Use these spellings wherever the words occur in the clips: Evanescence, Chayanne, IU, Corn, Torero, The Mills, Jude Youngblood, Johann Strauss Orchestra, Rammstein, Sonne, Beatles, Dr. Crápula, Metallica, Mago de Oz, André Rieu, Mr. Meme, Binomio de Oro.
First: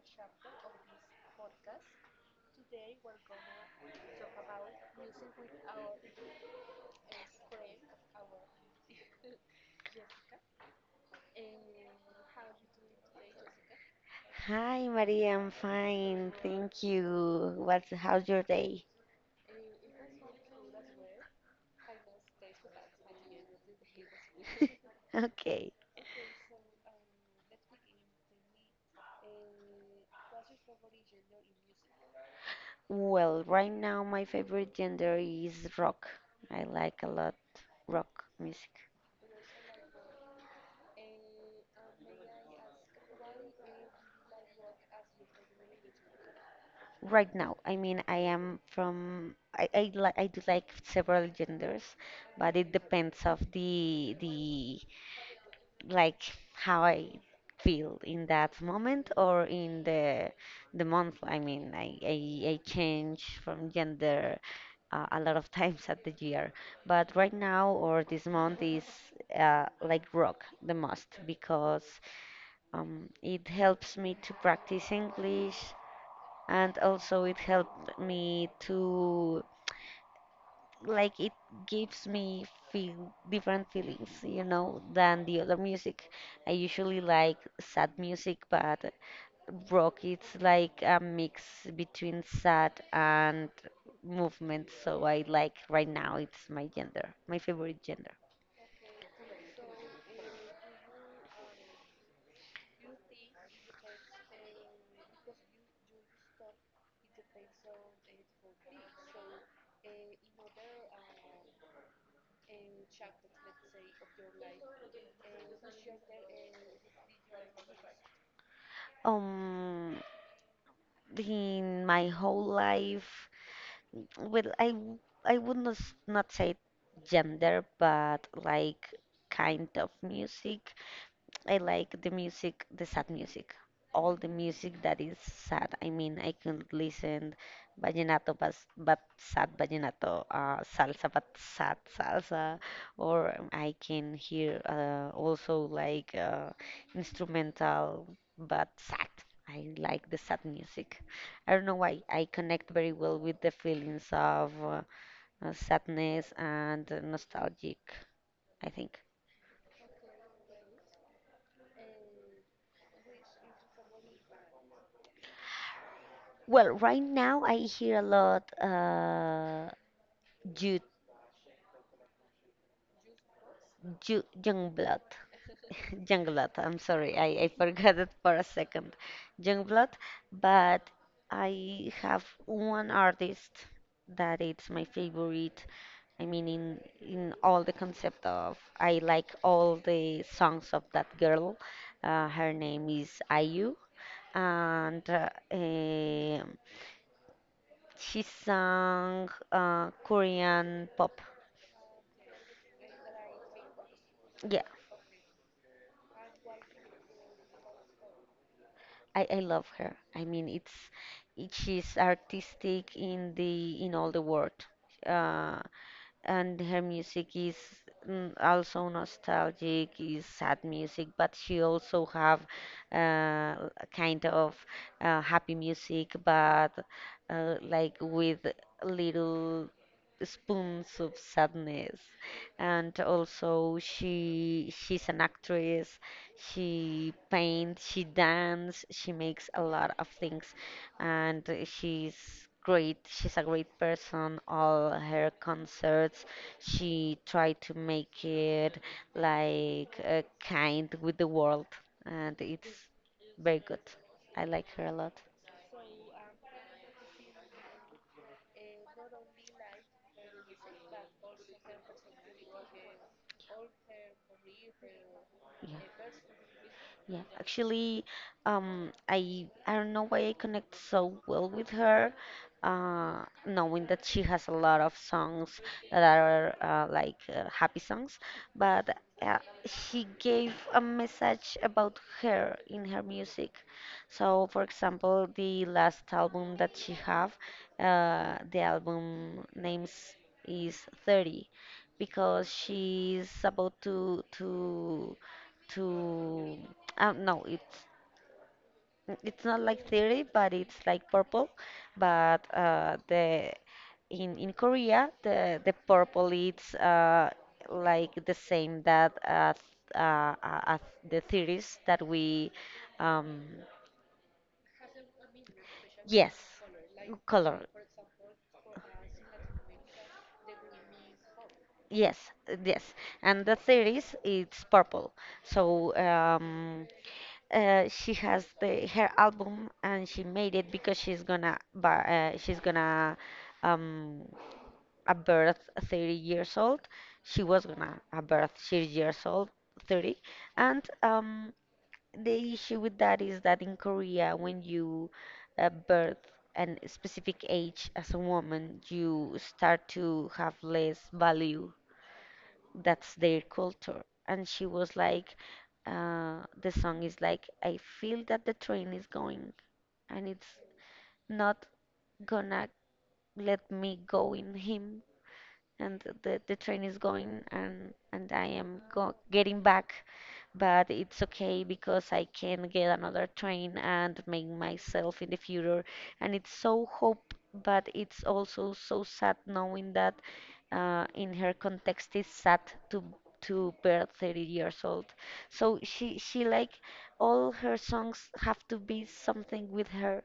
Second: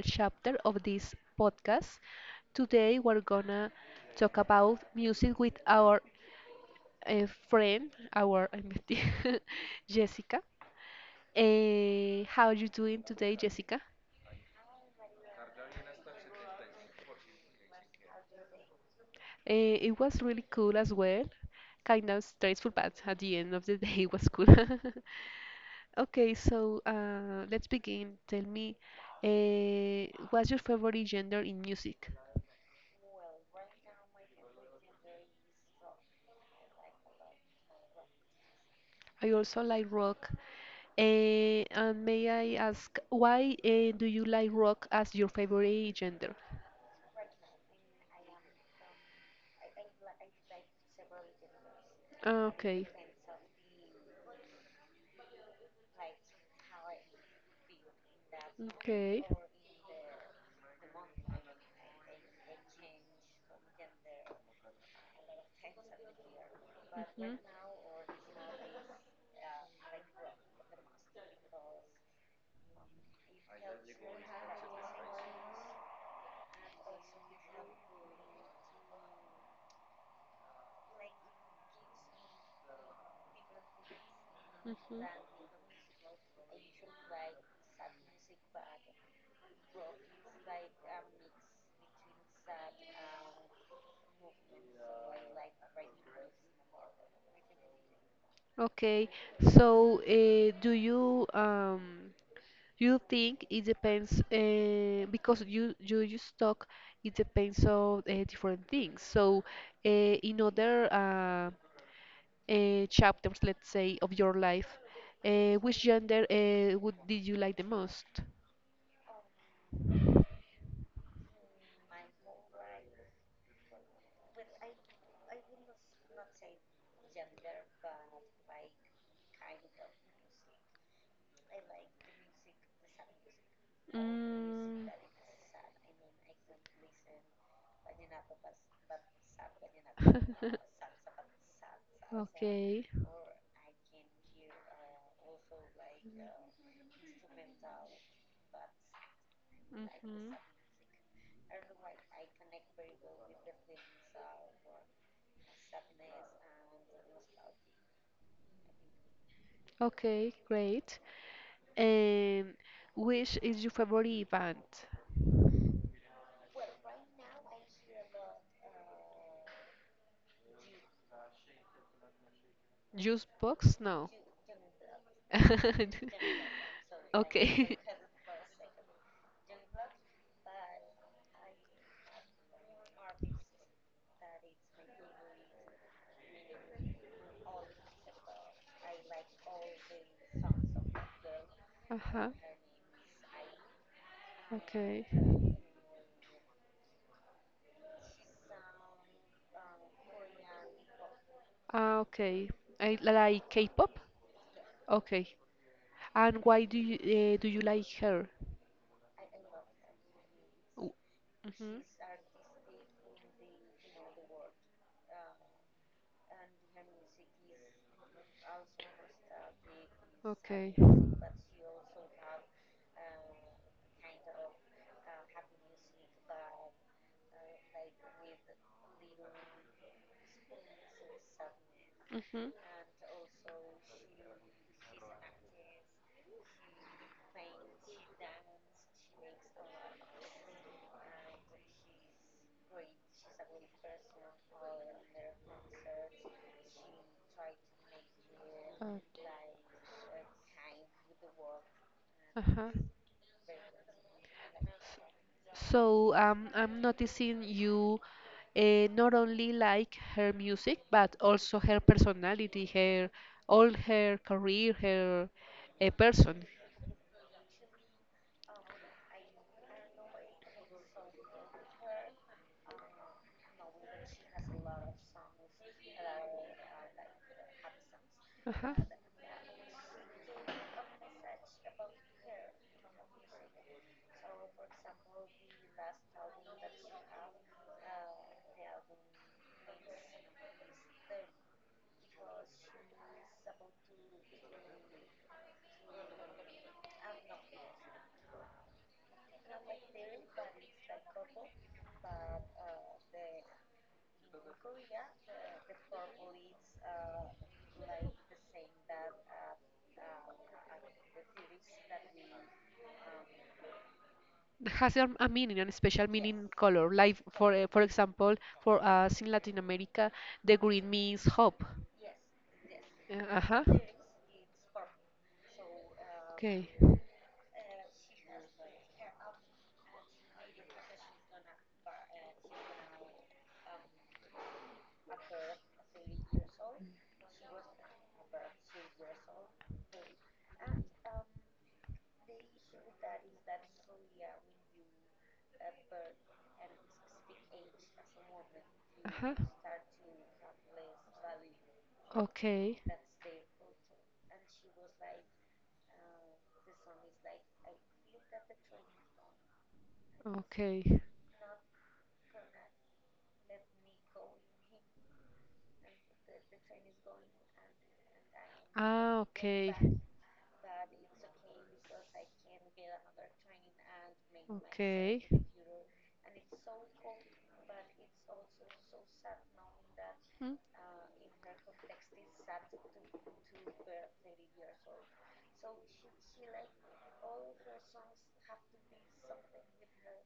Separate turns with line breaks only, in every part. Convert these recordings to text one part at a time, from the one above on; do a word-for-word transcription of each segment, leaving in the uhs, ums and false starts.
chapter of this podcast. Today, we're gonna talk about music with our uh, friend, our Jessica. Eh, how are you doing today, Jessica?
Hi, Maria. I'm fine. Thank you. What's how's your day?
Eh, it was really cool as well. Kind of stressful, but at the end of the day, it was cool.
Okay.
Okay, so uh, let's begin. Tell me, uh, what's your favorite genre in music?
Well, right now my favorite genre is rock. I like a lot rock music.
I also like rock. Eh, and may I ask, why eh, do you like rock as your favorite genre?
Right now, I mean, I am from I I, li I do like several genders, but it
Okay.
depends of the the like how I feel in that moment
Okay.
or in the the month. I mean, I I, I change from gender uh, a lot of times at the year. But right
Mhm.
now or this month is uh, like rock the most because um, it helps me to practice English and also it helped me to like it gives me feel different feelings, you know,
Mhm.
than the other music. I usually like sad music, but rock it's like a mix between sad and movement, so I like right now it's my gender, my favorite gender.
Okay, so uh, do you um you think it depends uh, because you you just talk it depends on uh, different things. So uh, in other uh, uh, chapters, let's say, of your life, uh, which gender uh, would did you like the most?
um in my whole life, well, i w- I would not s- not say gender but like kind of music. I like the music, the sad music, all the music
Mm.
that is sad. I mean, I can listen vallenato, but, but sad vallenato, uh, salsa, but sad salsa,
Okay.
or I can hear uh, also like uh, instrumental, but sad. I like the sad music. I don't know why. I connect very well with the feelings of uh, uh, sadness and nostalgic, I think.
Okay, great. And which is your favorite event?
Well, right now I hear a lot uh Jude,
Juice box? No.
Jude Youngblood. Youngblood, I'm sorry. I, I
Okay.
forgot it for a second. Youngblood, but I have one artist that it's my favorite. I mean in in all the concept of I like all the songs of that girl.
Uh-huh.
Uh, her name is I U,
Okay.
and uh, um, she sang uh, Korean pop.
Ah, okay. I like K-pop?
Yeah,
Okay. And why do you uh, do you like her?
I, I love her. I mean, it's it,
Mm-hmm.
she's artistic in the in all the world. Uh, and her music is mm, also nostalgic, is sad
Okay.
music,
Mhm.
but she also have uh, a kind of uh, happy music, but uh, like with little spoons of sadness. And also she she's an actress, she paints, she dances, she makes a lot of things, and she's great. She's a great person. All her concerts, she tried to make it
Okay.
like uh, kind with the world, and
Uh-huh.
it's very good. I like her a lot.
So um, I'm noticing you, uh, not only like her music, but also her personality, her all her career, her
Yeah.
uh, person.
Yeah, actually, um, I I don't know why I connect so well with her, uh, knowing that she has a lot of songs that are uh, like uh, happy songs,
Uh-huh.
but uh, she gave a message about her in her music. So, for example, the last album that she have, uh, the album names is thirty, because she's about to to to uh, no, it's it's not like theory but it's like purple. But uh, the, in in Korea the the purple it's uh, like the same that uh, th- uh, uh, uh, the theories that we. um,
has a, a meaning and a special
yes,
meaning color. Like for uh,
color.
for example, for us in Latin America, the green means hope.
Yes, yes.
Uh,
And the
uh-huh.
theories it's purple. so
Okay.
um, Uh, she has the her album and she made it because she's gonna bu- uh, she's gonna um a birth thirty years old. She was gonna a birth thirty years old, thirty. And um The issue with that is that in Korea when you uh, birth an specific age as a woman,
Uh-huh.
you start to have less value.
Okay.
That's their culture. And she was like, uh, the song is like, I feel that the train is going and it's
Okay.
not gonna let me go in him. And the, the train is going, and, and I am go
Ah,
getting
okay.
back, but it's okay because I can get another train and make myself
Okay.
in the future. And it's so hope, but it's also so sad knowing that
Mhm.
uh, in her context is sad to to be thirty years old. So she she like all her songs have to be something with her,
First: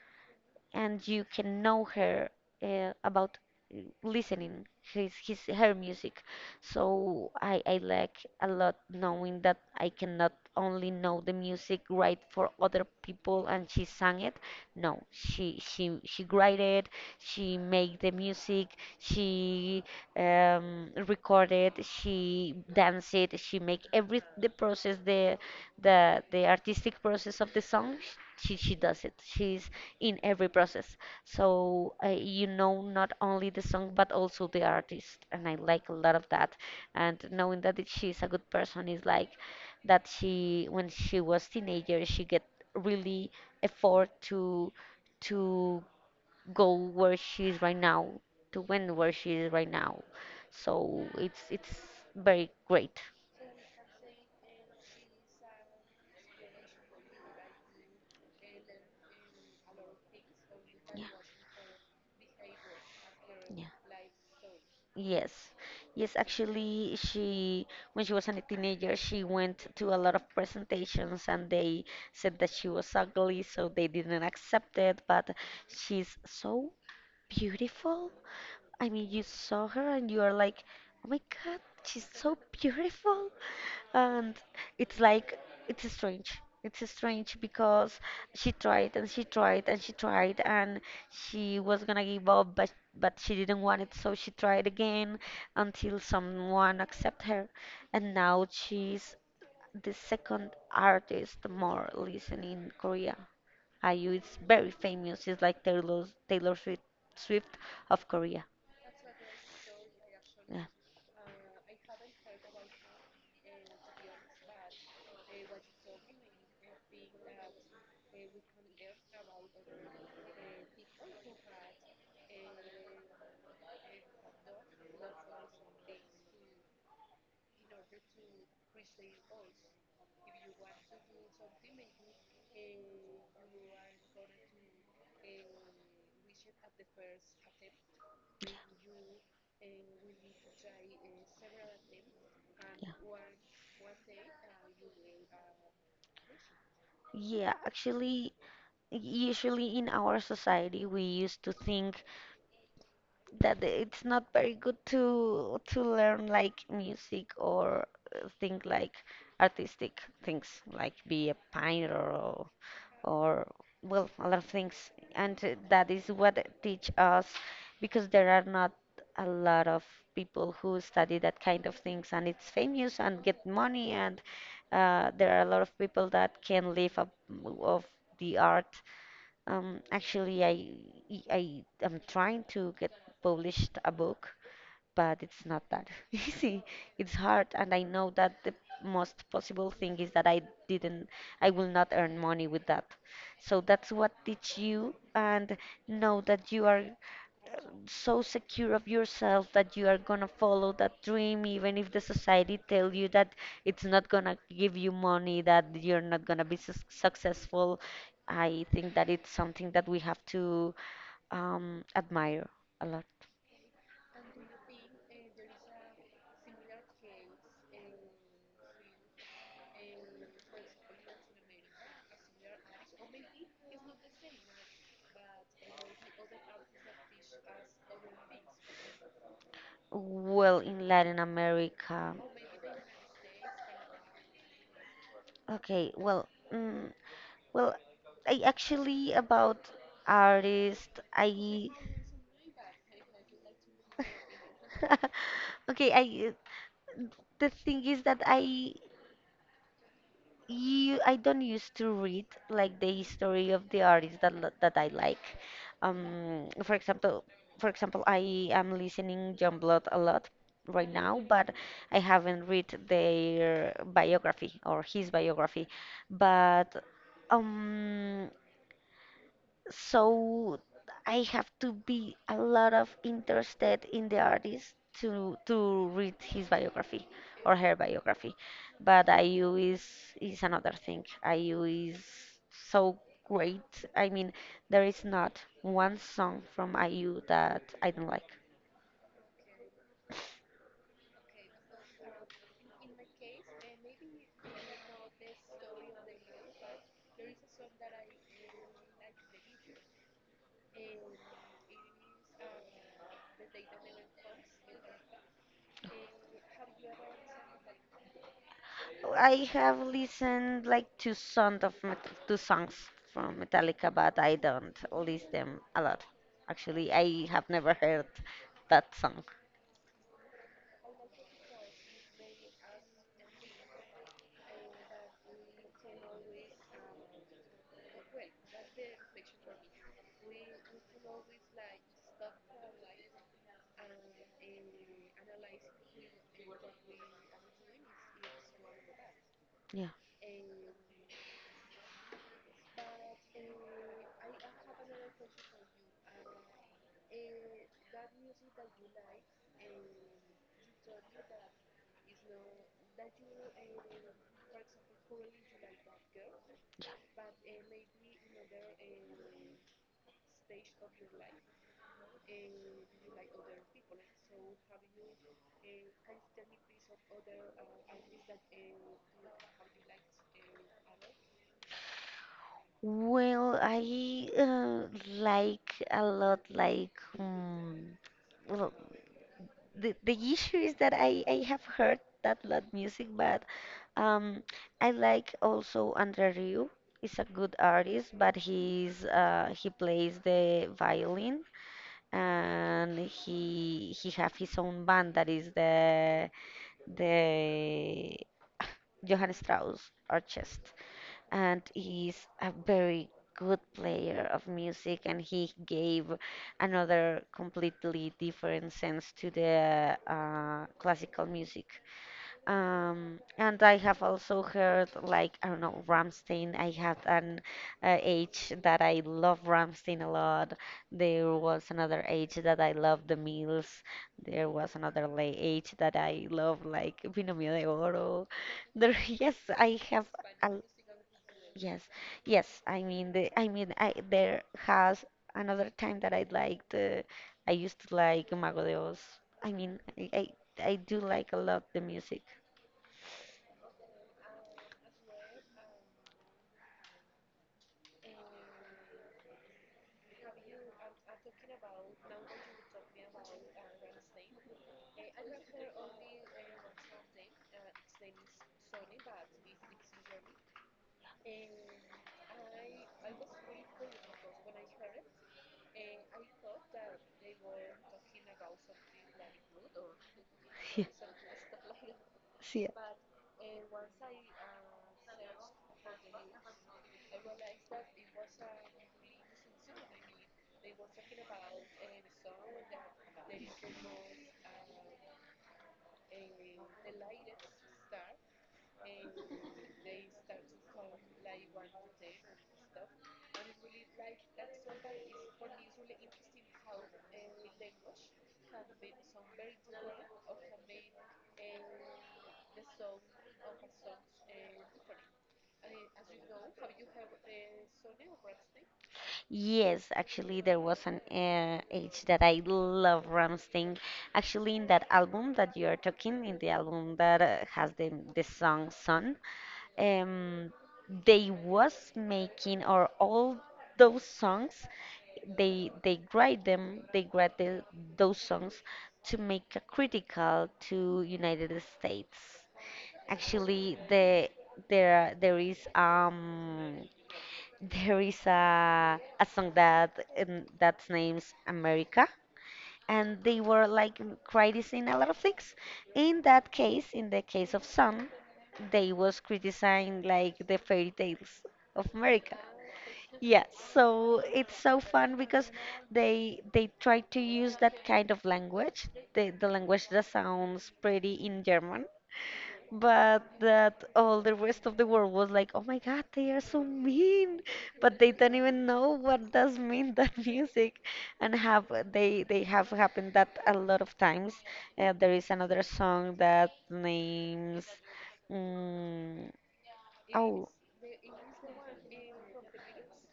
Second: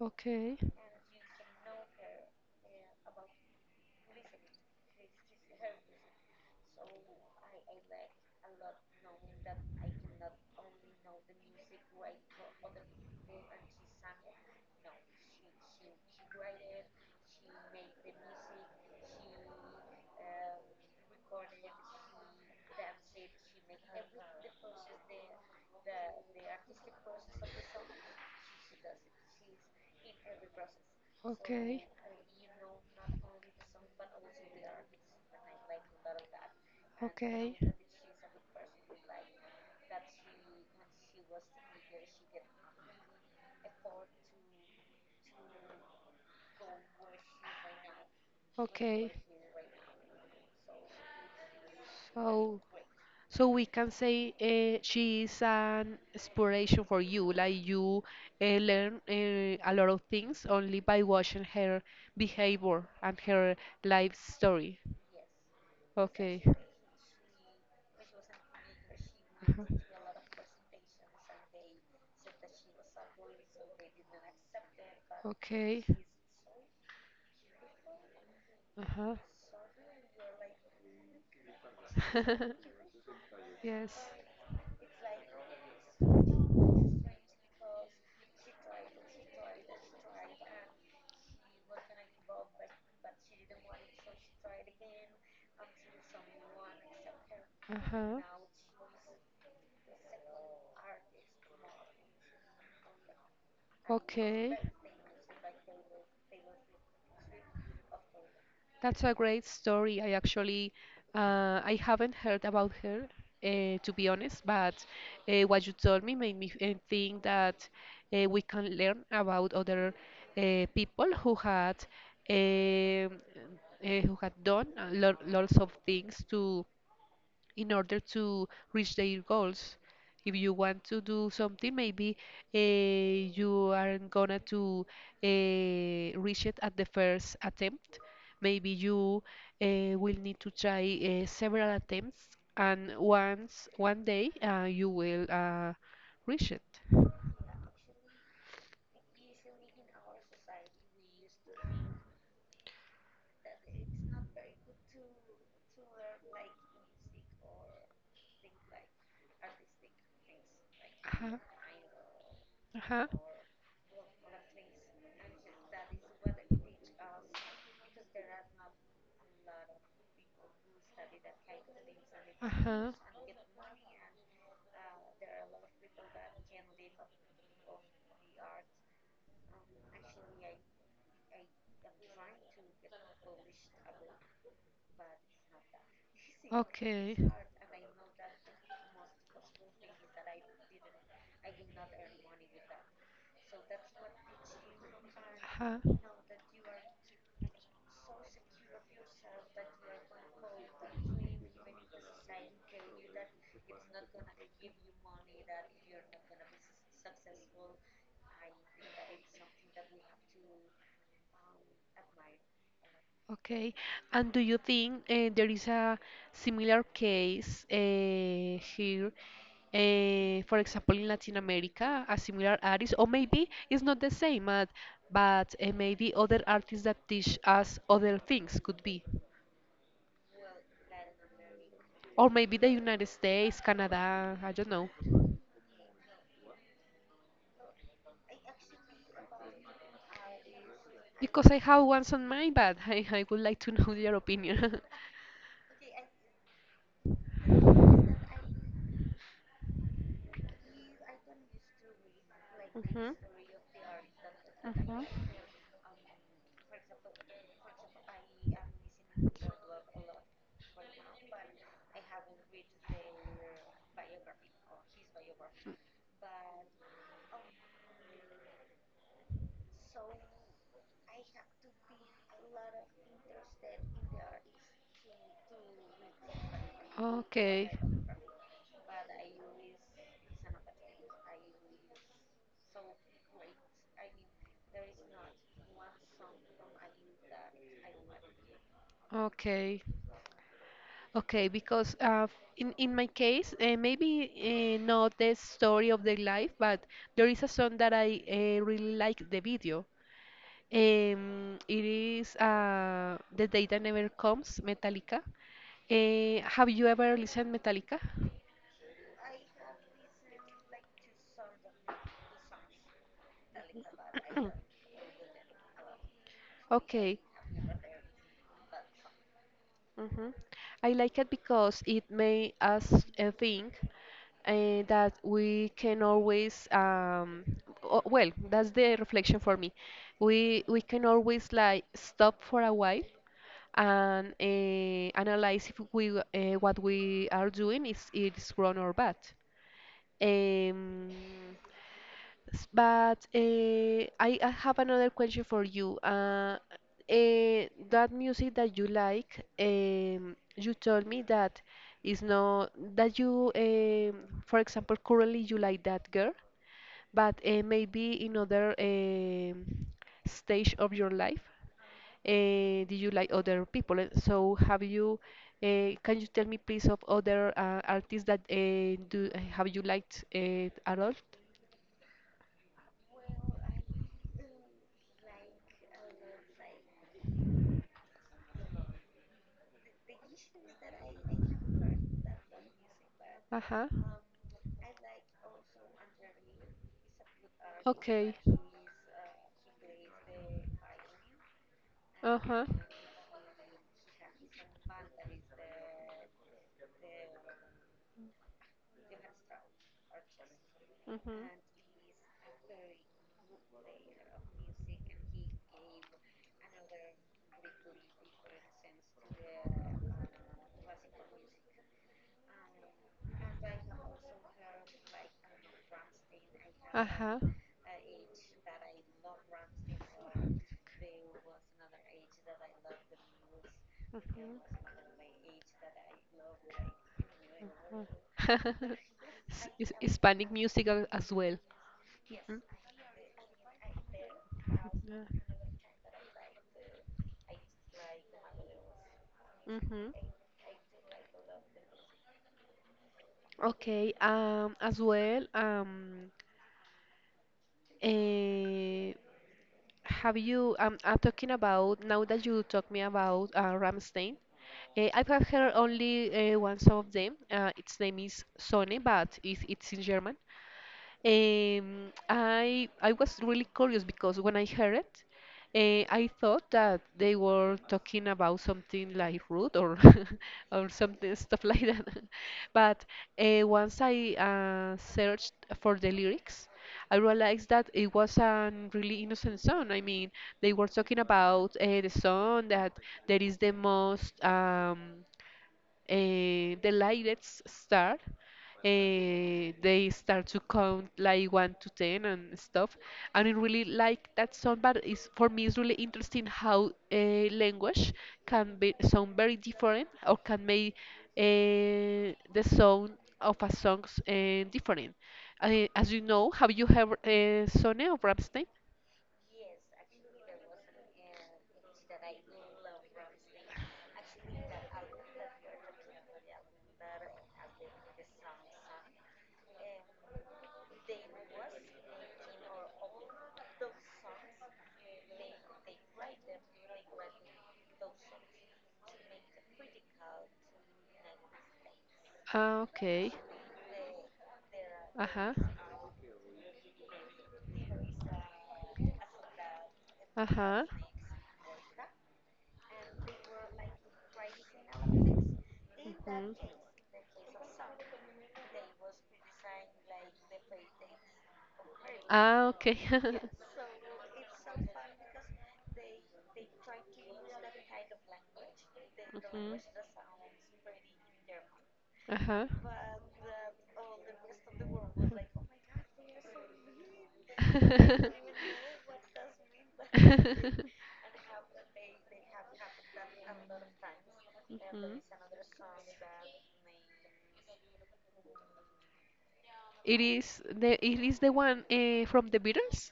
Okay.
and you can know her uh, about uh, listening his, his her music. So I, I like a lot knowing that I cannot only know the music right for other people and she sang it. No, she she she wrote, she made the music, she um, recorded, she danced, she make every the process, the the the artistic process of the song. Sh- she she does it, she's in every process.
Okay.
So uh, you know, not only the song but also the artist, and I like a lot of that. And
Okay.
knowing that it- she's a good person is like that she, when she was teenager, she get really effort to to go where she is right now, to win
Okay.
where she is right now. So it's it's very
So,
great.
so we can say uh, she is an inspiration for you. Like you uh, learn uh, a lot of things only by watching her behavior and her
Yeah.
life story.
Yes, yes,
Okay.
actually, she, when she was a teenager, she
Uh-huh.
went to a lot of presentations and they said that she was ugly, so they didn't accept it. But
Okay.
she's so beautiful. I mean,
Uh-huh.
you saw her and you are like, oh my God, she's so beautiful.
Yes.
And it's like, it's strange, it's strange, because she tried and she tried and she tried, and she was gonna give up, but but she didn't want it, so she tried again until someone accept her. And
Uh-huh.
now she's the second artist more listened in Korea. IU is
Okay.
very famous. It's like taylor Taylor Swift swift of Korea.
That's a great story. I
Yeah.
actually, uh, I haven't heard about her, uh, to be honest, but uh, what you told me made me uh, think that uh, we can learn about other uh, people who had, um, uh, who had done a lot, lots of things to in order to reach their goals. If you want to do something, maybe uh, you aren't gonna to uh, reach it at the first attempt. Maybe you uh, will need to try uh, several attempts,
Yeah.
and once one day uh, you will uh, reach it.
Yeah, actually, usually in our society, we used to think that the- it's not very good to to learn like music or uh, think like artistic things like be a painter or
Uh-huh.
or well a lot of things, and uh, that is what it teach us, because there are not a lot of people who study that kind of things and it's
Uh-huh. Uh-huh.
famous and get money. And uh, there are a lot of people that can live up of the art. Um, actually, I I am trying to get published a book, but it's not that easy. It's
Okay.
hard, and I know that the most possible thing is that I didn't, I will not earn money with that. So that's what teach you, and
Huh.
know that you are so secure of yourself that you are gonna follow that dream even if the society tell you that it's not gonna give you money, that you're not gonna be sus successful. I think that it's something that we have to um, admire a lot.
Okay. And do you think uh, there is a similar case uh, here, uh, for example, in Latin America, a similar artist, or maybe it's not the same, but, but uh, maybe other artists that teach us other things could be.
Well, in Latin America,
Or maybe the United States, Canada, I don't know.
okay, well, mm, well, I actually, about artist,
Because I
I
have ones on mind, but I, I would like to know your opinion.
okay, I, the thing is that I you I don't used to read like the
Hmm.
history of the artists that lo- that I
Hmm.
like. Um, for example, for example, I am listening Youngblood a lot right now, but I haven't read their biography or his biography. But um, so I have to be a lot of interested in the artist to to read his biography or
Okay.
her biography. But I U is is another thing. I U is so great. I mean, there is not one song from I U that I don't like.
Okay. Okay, because uh, in in my case, uh, maybe uh, not the story of their life, but there is a song that I uh, really like the video. Um, it is uh, The Day That Never Comes, Metallica. Eh, have you ever listened Metallica?
I have listened like two songs of Met- two songs from Metallica, but I don't list them a lot. Actually,
Okay.
I have never heard that song.
Hmm. I like it because it made us uh, think uh, that we can always, um, o- well, that's the reflection for me. We we can always like stop for a while and uh, analyze if we uh, what we are doing is is wrong or bad.
Yeah.
Um, S- But uh, I, I have another question for you. Uh, uh, that music that you like, um, you told me that is not that you, um, for example, currently you like that girl, but uh, maybe in other um stage of your life, uh, did you like other people? Uh, So have you? Uh, can you tell me please of other uh, artists that uh, do eh, have you liked uh, at all?
Well, I uh, like a lot, like, um, well, the, the issue is that I, I have heard that lot music, but
Uh-huh.
um, I like also Andre Rieu. He's a good artist,
Okay.
but he's uh, he plays the violin,
Uh huh.
and he he have his own band that is the the Johann Strauss Orchestra,
Mhm.
and he's a very good player of music, and he gave another completely different sense to the uh, classical music. Um, and I have also heard like I don't know Ramstein. I had
Uh huh.
an uh, age that I love Ramstein a lot. There was another age that I loved the Mills. There
Mhm.
was another la- age that I love like Binomio de Oro. There,
Mhm.
yes, I
His-
have.
Hispanic music a- as well.
Yes,
Hmm?
yes. I mean, the, I mean, I, there has another time that I liked. Uh, I used to like Mago de Oz. I mean, I,
Mm-hmm.
I, I do like a lot the music.
Okay. Um, as well, um, eh, have you? Um, I'm talking about now that you talk me about uh, Rammstein. Eh, I have heard only uh, one song of them. Uh, its name is Sonne, but it, it's in German. Um, I I was really curious because when I heard it, uh, I thought that they were talking about something like root or or something stuff like that.
See ya.
But uh, once I uh, searched for the lyrics, I realized that it was a really innocent song. I mean, they were talking about uh, the song that there is the most. Um, eh, the lightest star. eh, they start to count like one to ten and stuff, and I really like that song. But it's for me, it's really interesting how a language can be sound very different or can make uh, the sound of a songs uh, different. Uh, as you know, have you heard uh, Sonne of Rammstein?
Yes, actually, there was an uh, age that I love Ramstein. Actually, in that album that you are talking, in the album that uh, has the the song "Sun," um, they was making or all those songs, they they grade them, they grade the, those songs to make a critical to United States.
Ah, okay.
Actually, the there
Uh
there
huh.
is um there is a a song that um,
Uh huh.
that's names America, and they were like criticizing a lot of things. In that case, in the case of Sun, they was criticizing
Mhm.
like the fairy tales of America.
Ah, okay.
Yeah, so it's so fun because they they try to use that kind of language, the, the
Mhm.
language that sounds pretty in German,
Uh-huh.
but that all the rest of the world was like, oh my God, they are so mean, but they don't even know what does mean that music, and have they they have happened that a lot of times. Uh, there
Mhm.
is another song that names, mm,
It
oh
is the it is the one uh, from the Beatles.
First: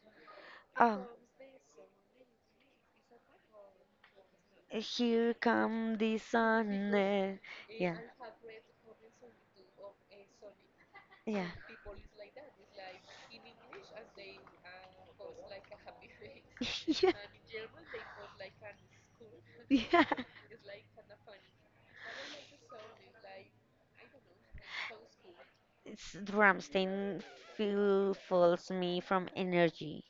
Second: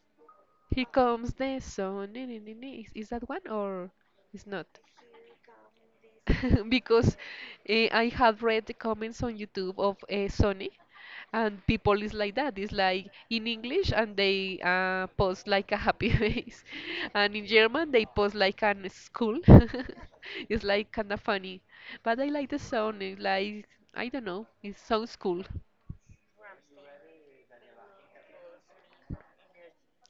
Here
oh,
comes the sun. Ni- ni- ni- ni. Is, is that one or is not?
here come the sun,
Because
eh,
uh,
yeah
I have read the comments on YouTube of uh, Sony,
yeah.
and people is like that. It's like in English, and they uh, post like a happy face, and in German they post like an school.
Yeah. yeah.
It's like kind of funny, but I like the sound. It's like I don't know. It sounds cool.
It's Rammstein feel, fills me from energy.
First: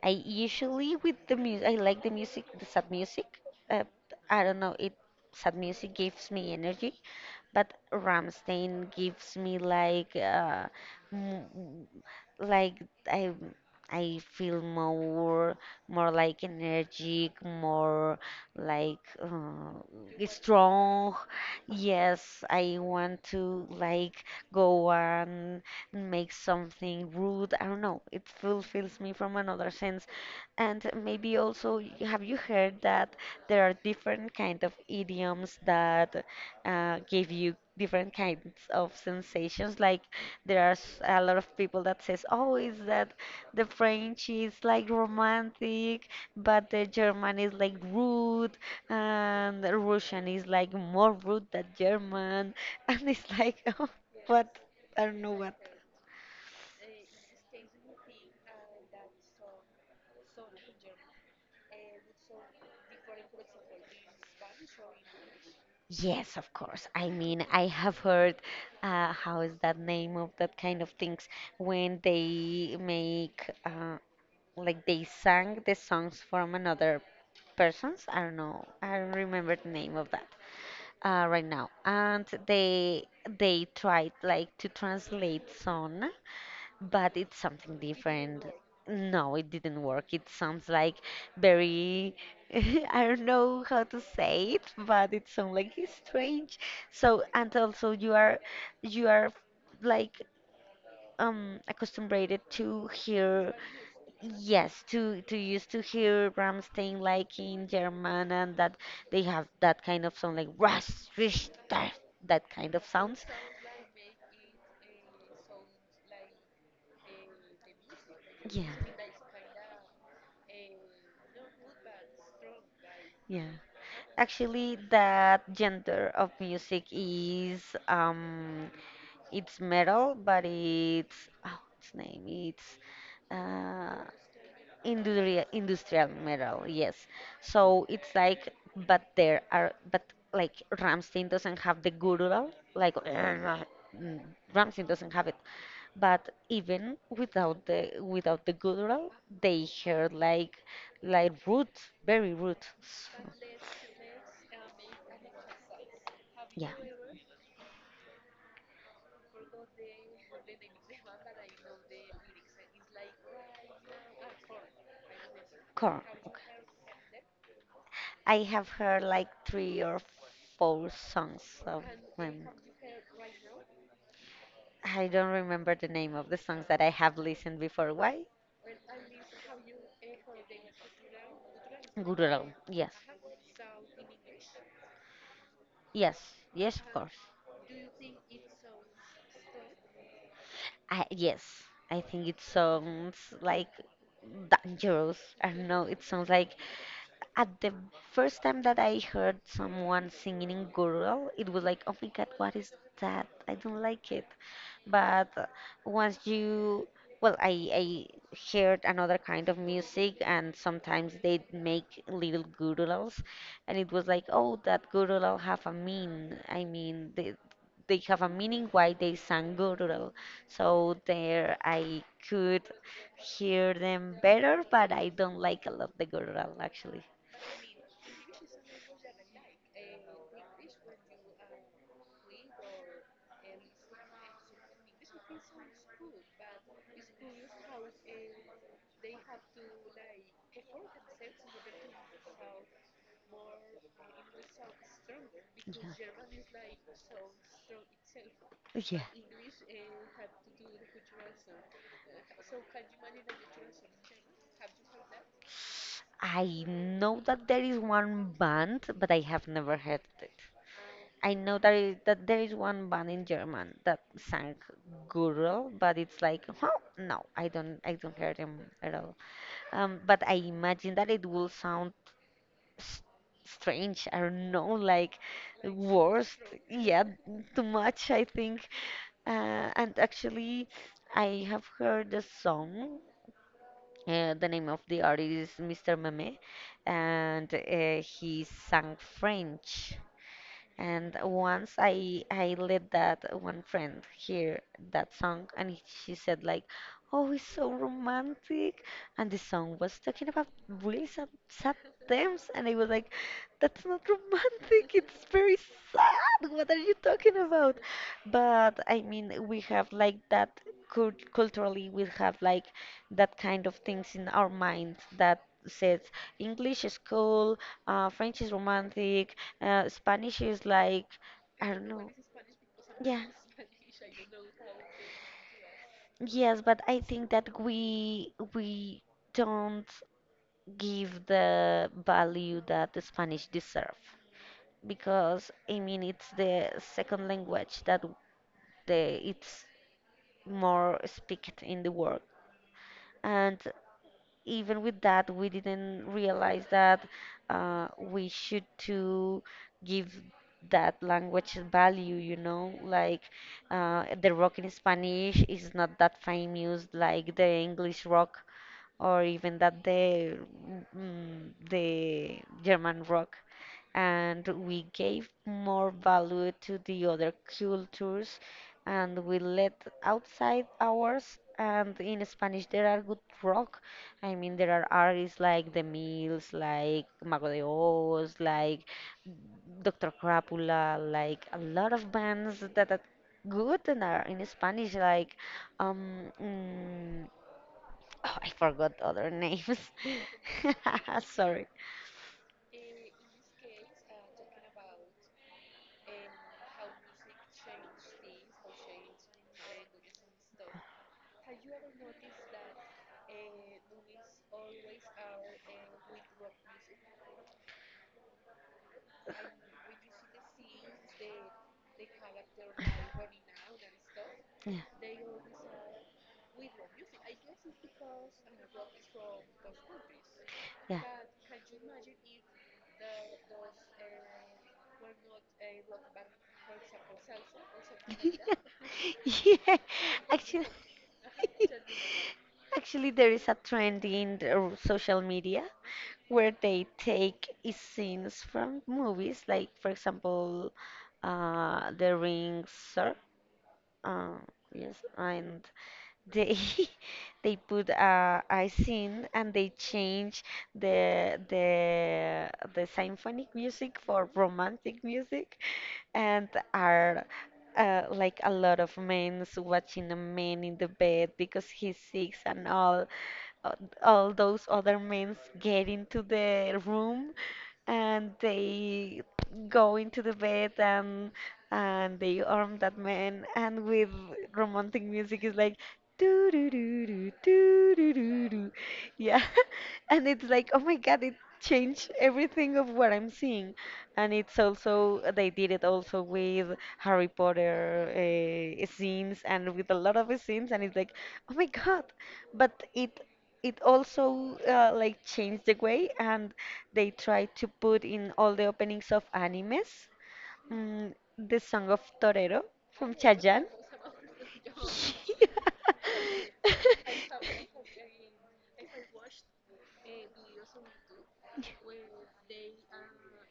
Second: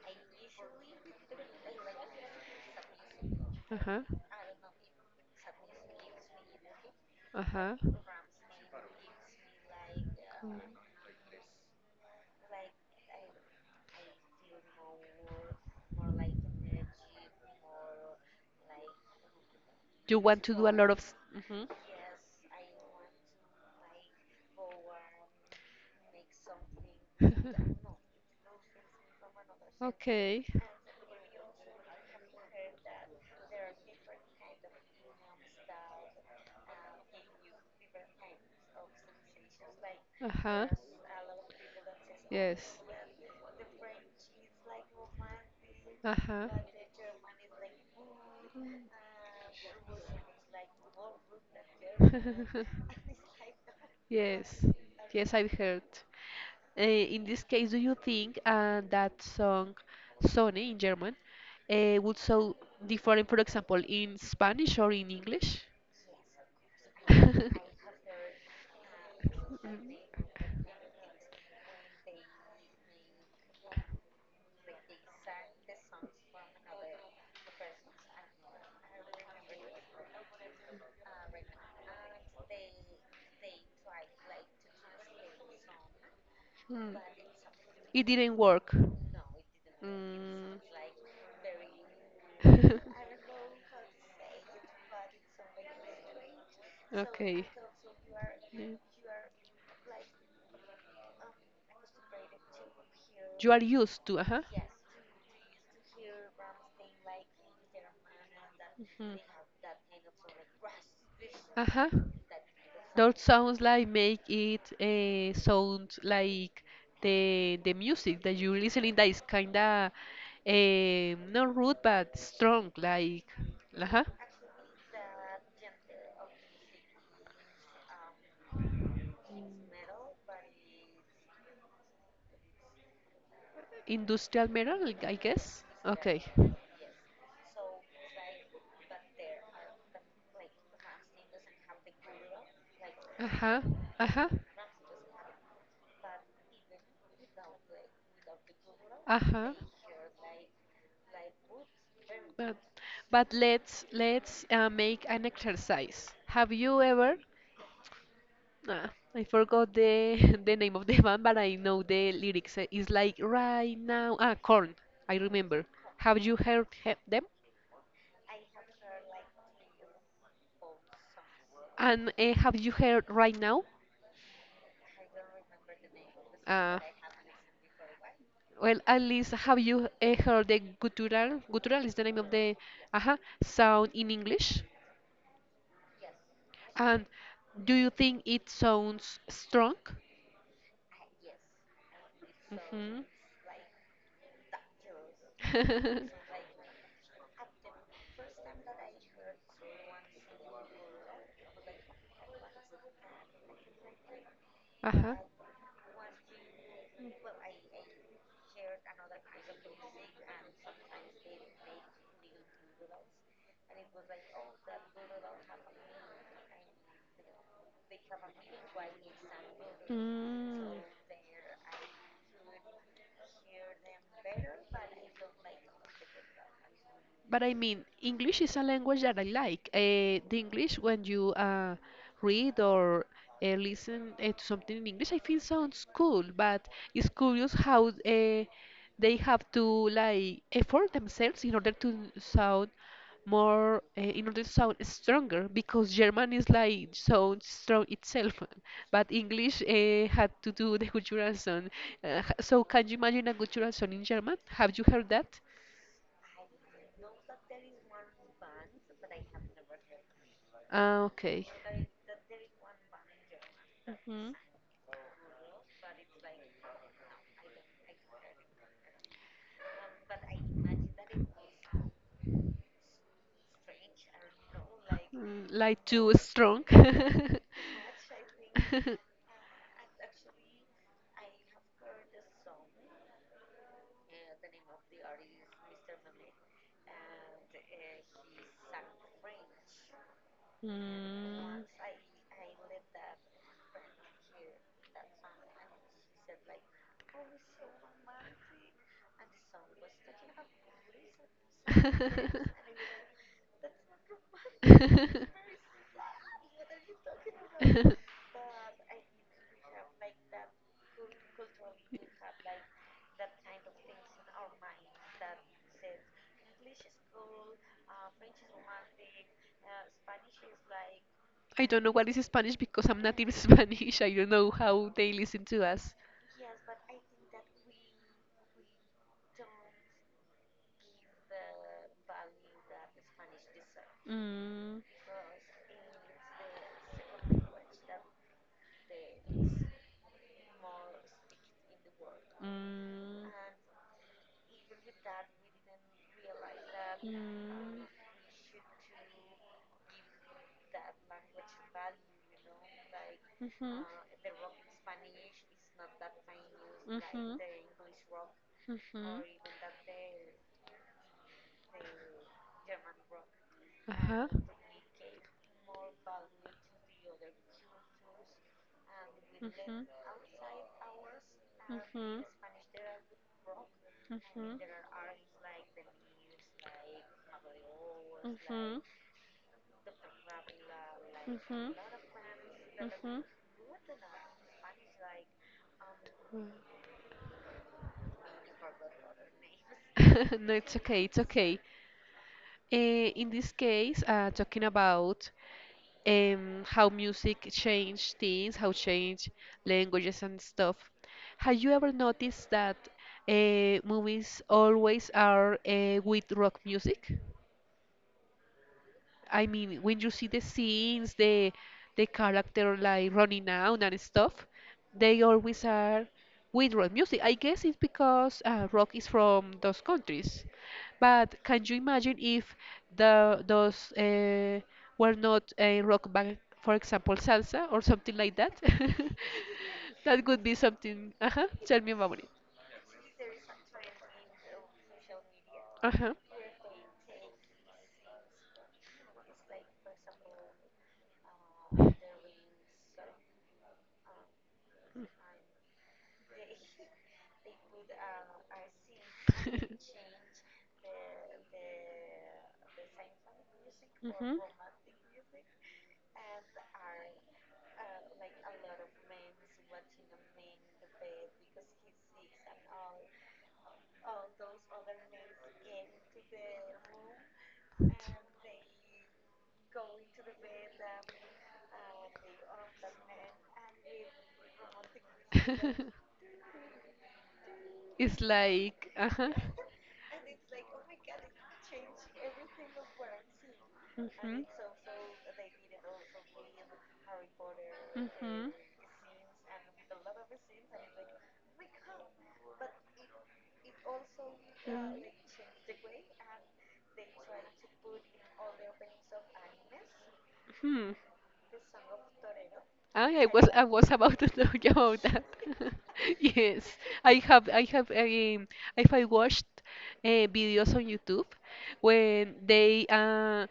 I usually with the music, I like the music, the sad music.
Uh
Uh,
huh.
I don't know, it sad music gives me energy,
Uh
but
huh.
Rammstein gives me like uh, like I I feel more more like energetic, more like uh,
You want to do a lot of.
strong. Yes, I want to like go and make something
Mm-hmm.
rude. I don't know. It fulfills me from another sense.
Okay.
And maybe also, y- have you heard that there are different kind of idioms that uh, give you different kinds of sensations? Like
Uh huh.
there's a lot of people that says, "Oh, is
Yes.
that the French is like romantic,
Uh-huh.
but the German is like rude, and the Russian is like more rude than German." And it's like, oh, what?
Yes.
I don't know
Yes, I've
what.
heard. Uh, in this case, do you think uh, that song Sonne in German uh, would sound different, for example, in Spanish or in English?
Yes, of course. I mean, I have heard uh, how is that name of that
Mm.
kind of things when they make uh, like they sang the songs from another persons. I don't know. I don't remember the name of that uh, right now, and they they tried like to translate son,
Hmm.
but it's something
It didn't
different.
work.
No, it didn't work. It
Mm.
sounds like very, I don't know how to say it, but it sounds like it's strange. So
Okay.
and also you are
Yeah.
you are like um accustomed to
You
hear.
are used to, uh huh.
Yes, to to used to hear Rammstein like in German, and that
Mhm.
they have that kind of sound like ras, rish,
Uh huh.
da, that kind of
Those
sounds.
sounds like make it uh, sound like the the music that you
Yeah,
listening that is kinda uh, not rude but strong, like
yeah.
uh
Actually, that gender of music is um, it's metal, but it's, oh, its name it's uh,
industrial metal, like, I
industrial
guess.
industrial
Okay.
metal, yes. So it's like, but there are but like Ramstein doesn't have the guttural, like
Uh huh. Uh
mm,
huh.
Ramstein doesn't have it, but even without the without the guttural
Uh huh.
they hear like like root, very
But
root. So,
but let's let's uh, make an exercise. Have
yeah,
you ever? Ah, I forgot the the name of the band, but I know the lyrics. Uh, It's like right now. Ah, Corn. I remember. Have
correct.
you
Okay.
heard he them?
I have heard like three or four songs of
And uh,
them.
have you heard right now?
I don't remember the name of the songs
Uh,
that I have listened before. Why?
well, at least have you uh, heard the guttural? Guttural is the name of
Gururel.
the
Yes.
uh sound in English.
Yes. Yes, of
And
course.
do you think it sounds strong?
I, yes. I think it
Mhm.
sounds like dangerous. I don't know. It sounds like, at the first time that I heard someone singing in Gurul, it was like, oh my god, what is that? I don't like it.
Uh-huh.
But uh, once you, well, I, I heard another kind of music, and sometimes they make little guruls, and it was like, oh, that gurul have a mean. I mean, they, they have a meaning why they sang gurul.
Mm.
So there, I could hear them better, but I don't like a lot the gurul actually.
But I mean, English is a language that I like. Uh, the English, when you uh, read or uh, listen uh, to something in English, I think sounds cool. But it's curious how uh, they have to like effort themselves in order to sound more, uh, in order to sound stronger because
Yeah.
German is like sounds strong itself,
Yeah.
but English uh, had to do the guttural sound. Uh, h- so can you imagine a guttural sound in German? Have you heard that?
I know that there is one band, but I have never heard it.
Ah,
I
okay.
know that, is, that there is one band in German that
Mhm.
sang Gurl, but it's like, huh, no, I don't, I don't hear them at all. Um, but I imagine that it will sound s strange. I don't know, like
Mm, like too
worst.
strong.
Yeah, too much, I think. Uh, and actually, I have heard the song. Uh, the name of the artist is mister Meme, and uh, he sang French. And
Mm.
once I I led that one friend hear that song, and she said like, oh, it's so romantic. And the song was talking about really sad, sad themes. And I was like, that's not romantic. It's very sad. What are you talking about? But I mean, we have like that cult culturally, we have like that kind of things in our mind that says English is cool, uh, French is romantic, uh, Spanish is like,
I
I
don't
don't
know what
know.
is Spanish because I'm
Yeah.
native Spanish. I don't know how they listen to us.
Yes, but I think that we we don't give the value that the Spanish deserve,
Mm.
because I mean it's the second language that the it's more speaked in the world,
Mm.
and even with that we didn't realize that uh, we should to give that language value, you know, like
Mm. Mhm.
uh, the rock in Spanish is not that famous like
Mhm.
the English rock,
Mhm.
or even that the mm, the German rock.
Uh-huh.
And we gave more value to the other cultures, and we
Mhm.
let outside ours. And
Mhm.
in Spanish, there are good rock. I mean,
Mhm.
there are artists like The Mills, like Mago de Oz,
Mhm.
like doctor Crápula, like a
Mhm.
lot of bands that are
Mhm.
good and are in Spanish, like um, mm, oh, I forgot other names.
No, it's okay. It's okay.
Sorry.
Uh, in this case, uh, talking about um, how music changed things, how change languages and stuff. Have you ever noticed that uh, movies always are uh, with rock music? I mean, when you see the scenes, the the character like running out and stuff,
Yeah,
they always are with rock music. I guess it's because uh, rock is from those countries.
yeah.
But can you imagine if the those uh, were not a rock band, for example, salsa or something like that?
Yeah,
That would be
actually,
something. Uh-huh. Tell me about it.
actually, there is a trend in the social media
Uh-huh.
where they take scenes from movies, like for example, uh, The Ring, sir. Uh, yes, and they they put uh, icing, and they change the the the symphonic music for
Mhm.
romantic music, and are uh, like a lot of men's watching a man in the bed because he's sick, and all uh, all those other men get into the room, and they go into the bed, and and they arm that man, and with romantic music is like doo doo doo doo doo doo
It's
doo doo,
like, uh huh.
yeah. And it's like, oh my god, it changed everything of what I'm seeing. And
Mhm.
it's also they did it also with Harry Potter
Mhm.
uh, scenes, and with a lot of scenes, and it's like, oh my god, but it it also uh, like changed the way, and they tried to put in all the openings of animes
Mm. Hmm.
mm, the song of Torero from
I, I was I
Chayanne.
was about to tell you about that. Yes, I have I have um, if I watched uh, videos on YouTube when they uh,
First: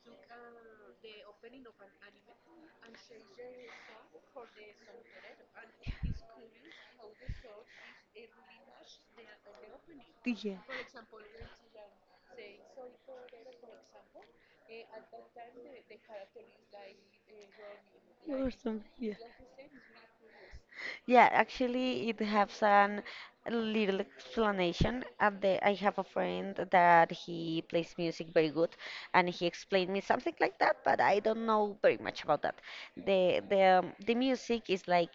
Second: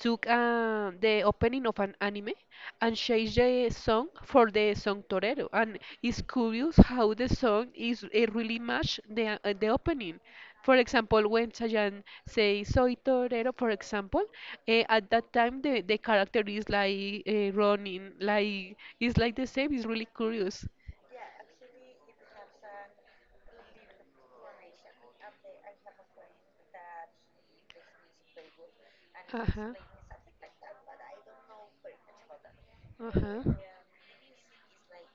took uh, the opening of an anime and change the song for the song Torero. And it's curious how the song is it really match the uh, the opening.
Yeah.
For example, when Chayanne says "Soy Torero," for example, eh, at that time the the character is like uh, running,
Or
like
something, yeah.
it's like the same. It's really curious.
Yeah, actually, it has an little explanation. At the, I have a friend that he plays music very good, and he
Uh huh.
explained me something like that, but I don't know very much about that.
Uh
The
huh.
the um, the music is like,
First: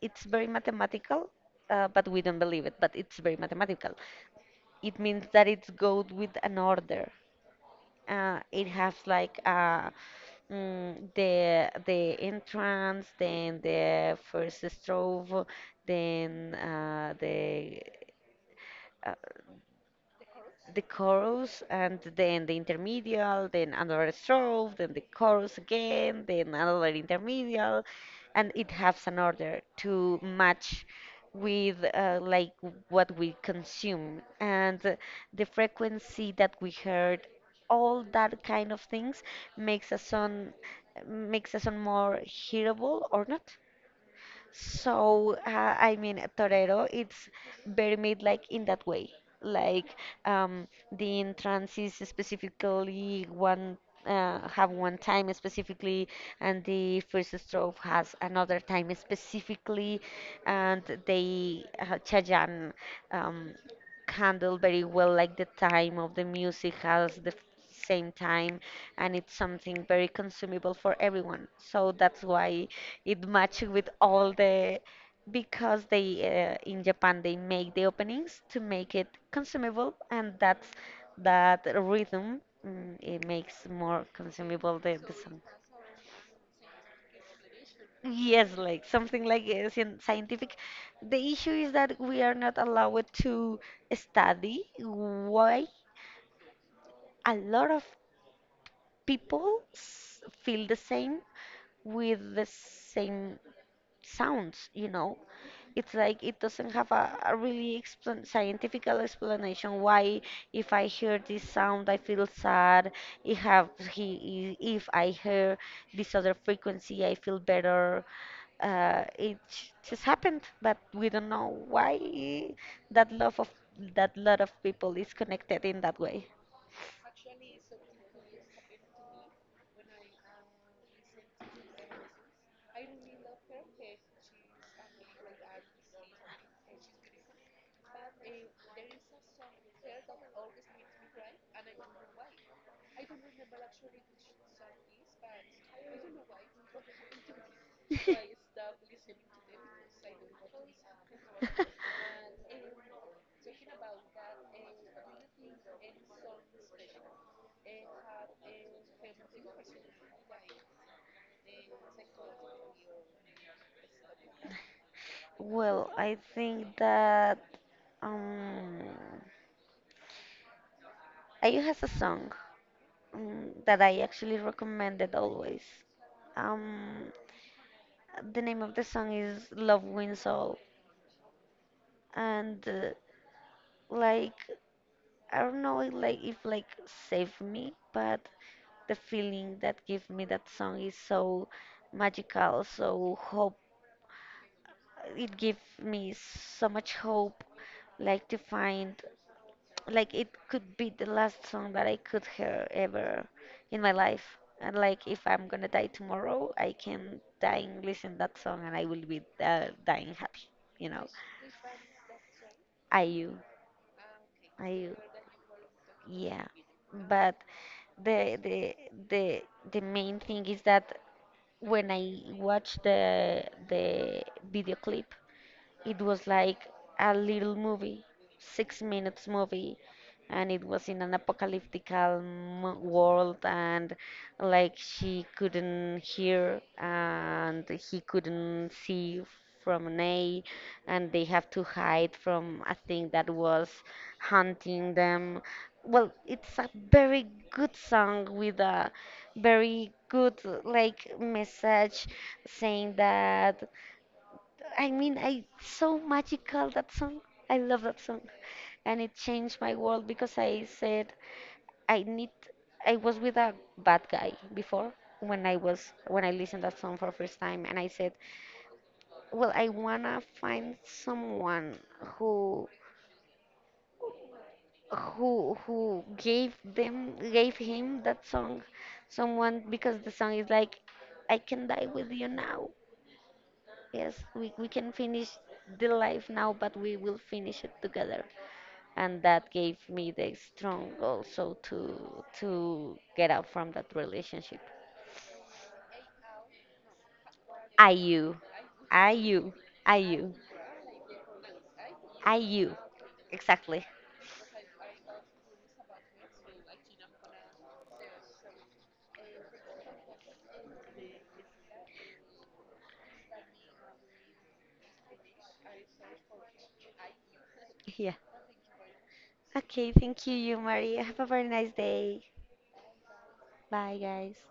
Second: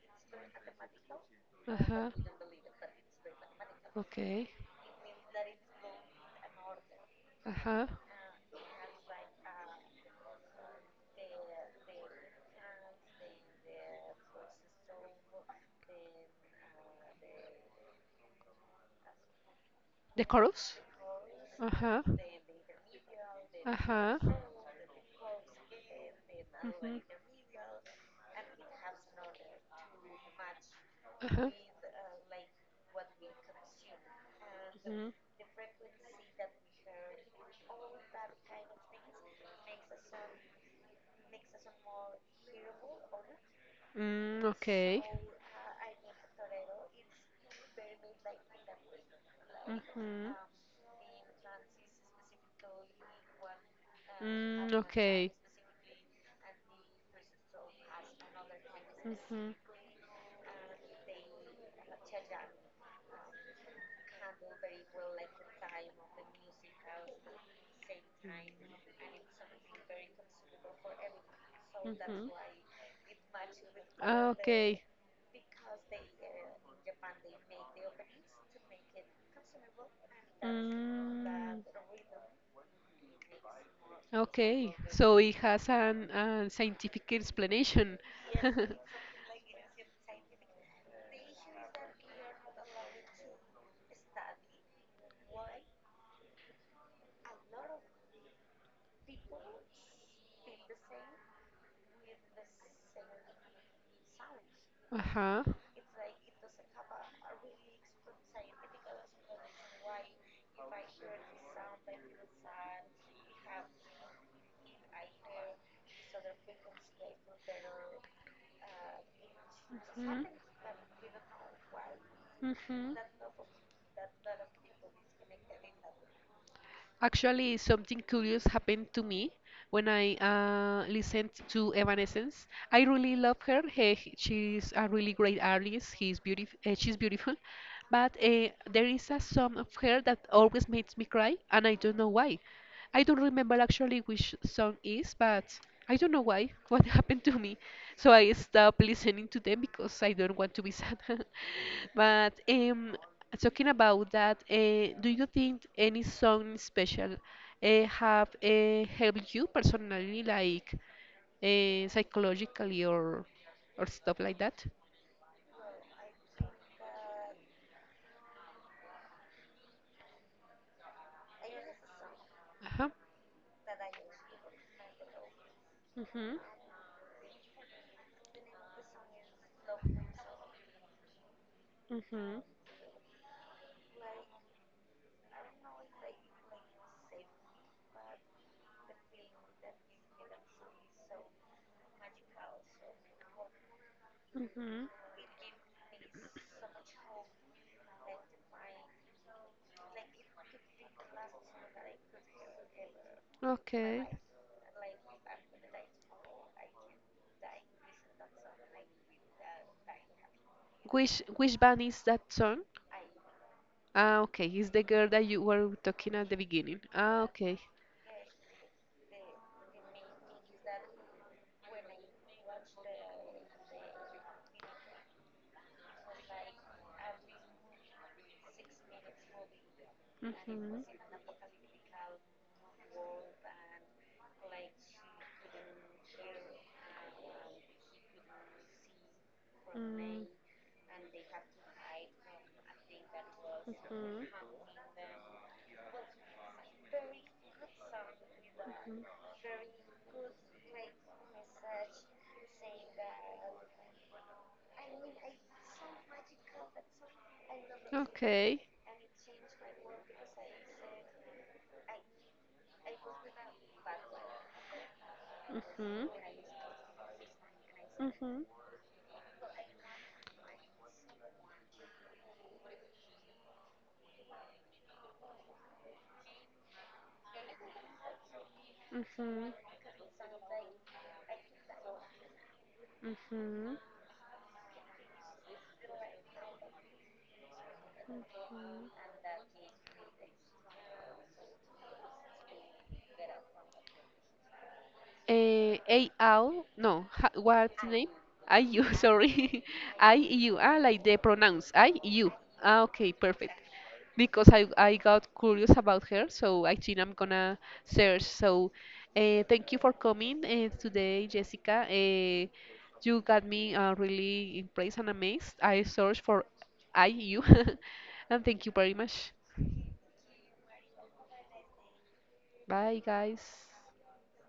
it's very mathematical,
Uh
uh, but
huh.
we don't believe it. But it's very mathematical.
Okay.
It means that it's go with an order.
Uh huh.
Uh, it has like uh, mm, the the entrance, then the first stove, then uh, the uh,
The chorus?
the chorus,
Uh
and
huh.
then the intermedial, then
Uh
another
huh.
strophe, then the chorus again, then another intermedial, and it has an order to match
Mhm.
with uh, like what we consume, and
Uh
uh,
huh.
the frequency that we heard, all that kind of things makes a song makes a song more hearable or not.
Mm, okay.
So, uh, I mean, torero, it's very made like in that way. Like
Mhm.
um, the entrance is specifically one uh, have
Mm,
one time
okay.
specifically, and the first strophe has another time
Mhm.
specifically, and they uh, Chayanne um, handle very well like the time of the music has the same time, and it's something very consumable for everyone. So that's
Mhm.
why. It matches with
Ah,
all the
okay.
because they uh, in Japan they make the openings to make it consumable, and that's
Mm,
that rhythm. mm, It makes more
okay.
consumable the, the
So it
song.
has an, a scientific explanation.
Yes, like something like uh, scien- scientific. The issue is that we are not allowed to study why a lot of people s- feel the same with the same sounds, you know.
Uh-huh.
It's like it doesn't have a, a really explan scientific explanation why if I hear this sound I feel sad. If have he i- if I hear this other frequency I feel better. Uh, it j- just
Mhm.
happened, but we don't know why
Mhm.
that love of that lot of people is connected in that way.
Actually, something curious happened to me when I uh, listened to Evanescence. I really love her. He, she's a really great artist. He's beautiful. Uh, she's beautiful. But uh, there is a song of her that always makes me cry, and I don't know why. I don't remember actually which song is, but I don't know why, what happened to me. So I stopped listening to them because I don't want to be sad. But um, talking about that, uh, do you think any song special uh, have uh, helped you personally, like uh, psychologically or or stuff like that?
Well, I think that um, I has a song
Uh-huh.
um, that I actually recommended always.
Mhm.
Um, The name of the song is Love Wins All,
Mhm.
and uh, like I don't know, it, like if like save me, but the feeling that give me that song is so magical, so hope.
Mhm.
It give me so much hope, like to find, like it could be the last song that I could hear ever in my
Okay.
life. And like if I'm gonna die tomorrow, I can die and listen that song, and I will be uh, dying happy, you know.
Which which band is that song?
I U.
Ah, okay, it's the
I
girl that you were talking at the
Yeah,
beginning. Ah,
but
okay.
the the the the main thing is that when I watch the the video clip, it was like a little movie, six minutes movie, and it
Mhm.
was in an apocalyptic um, world, and like she couldn't hear and he couldn't see from
Mm,
an
mhm.
A, and they have to hide from a thing that was
Mhm.
hunting them. Well, it's a very good song with a very good like message saying that, I mean, I so magical that song. I love that song,
Okay.
and it changed my world because I said I need. I was with a bad guy before when I was
Ujú,
when I listened that song for first time, and I said,
ujú,
well, I wanna find someone who who who gave them gave him that song,
ujú,
someone, because the song is like, I can die with you now.
ujú,
Yes, we we can finish the life now, but we will finish it together,
ujú.
and that gave me the strong also to to get out from that relationship.
Uh, A L, no, ha, what's the
I
name?
you,
I U,
I you,
sorry.
I you,
I U, ah, like the pronouns. I U.
I you,
Ah, okay, perfect.
exactly.
Because I, I got curious about her, so I think I'm gonna search. So, uh, thank you for coming uh, today, Jessica. Uh, you got me uh, really impressed and amazed. I searched for I U,
Yeah.
and thank you very much.
Okay, thank you, you Maria. Have a very nice day.
Bye, guys.
Bye, guys.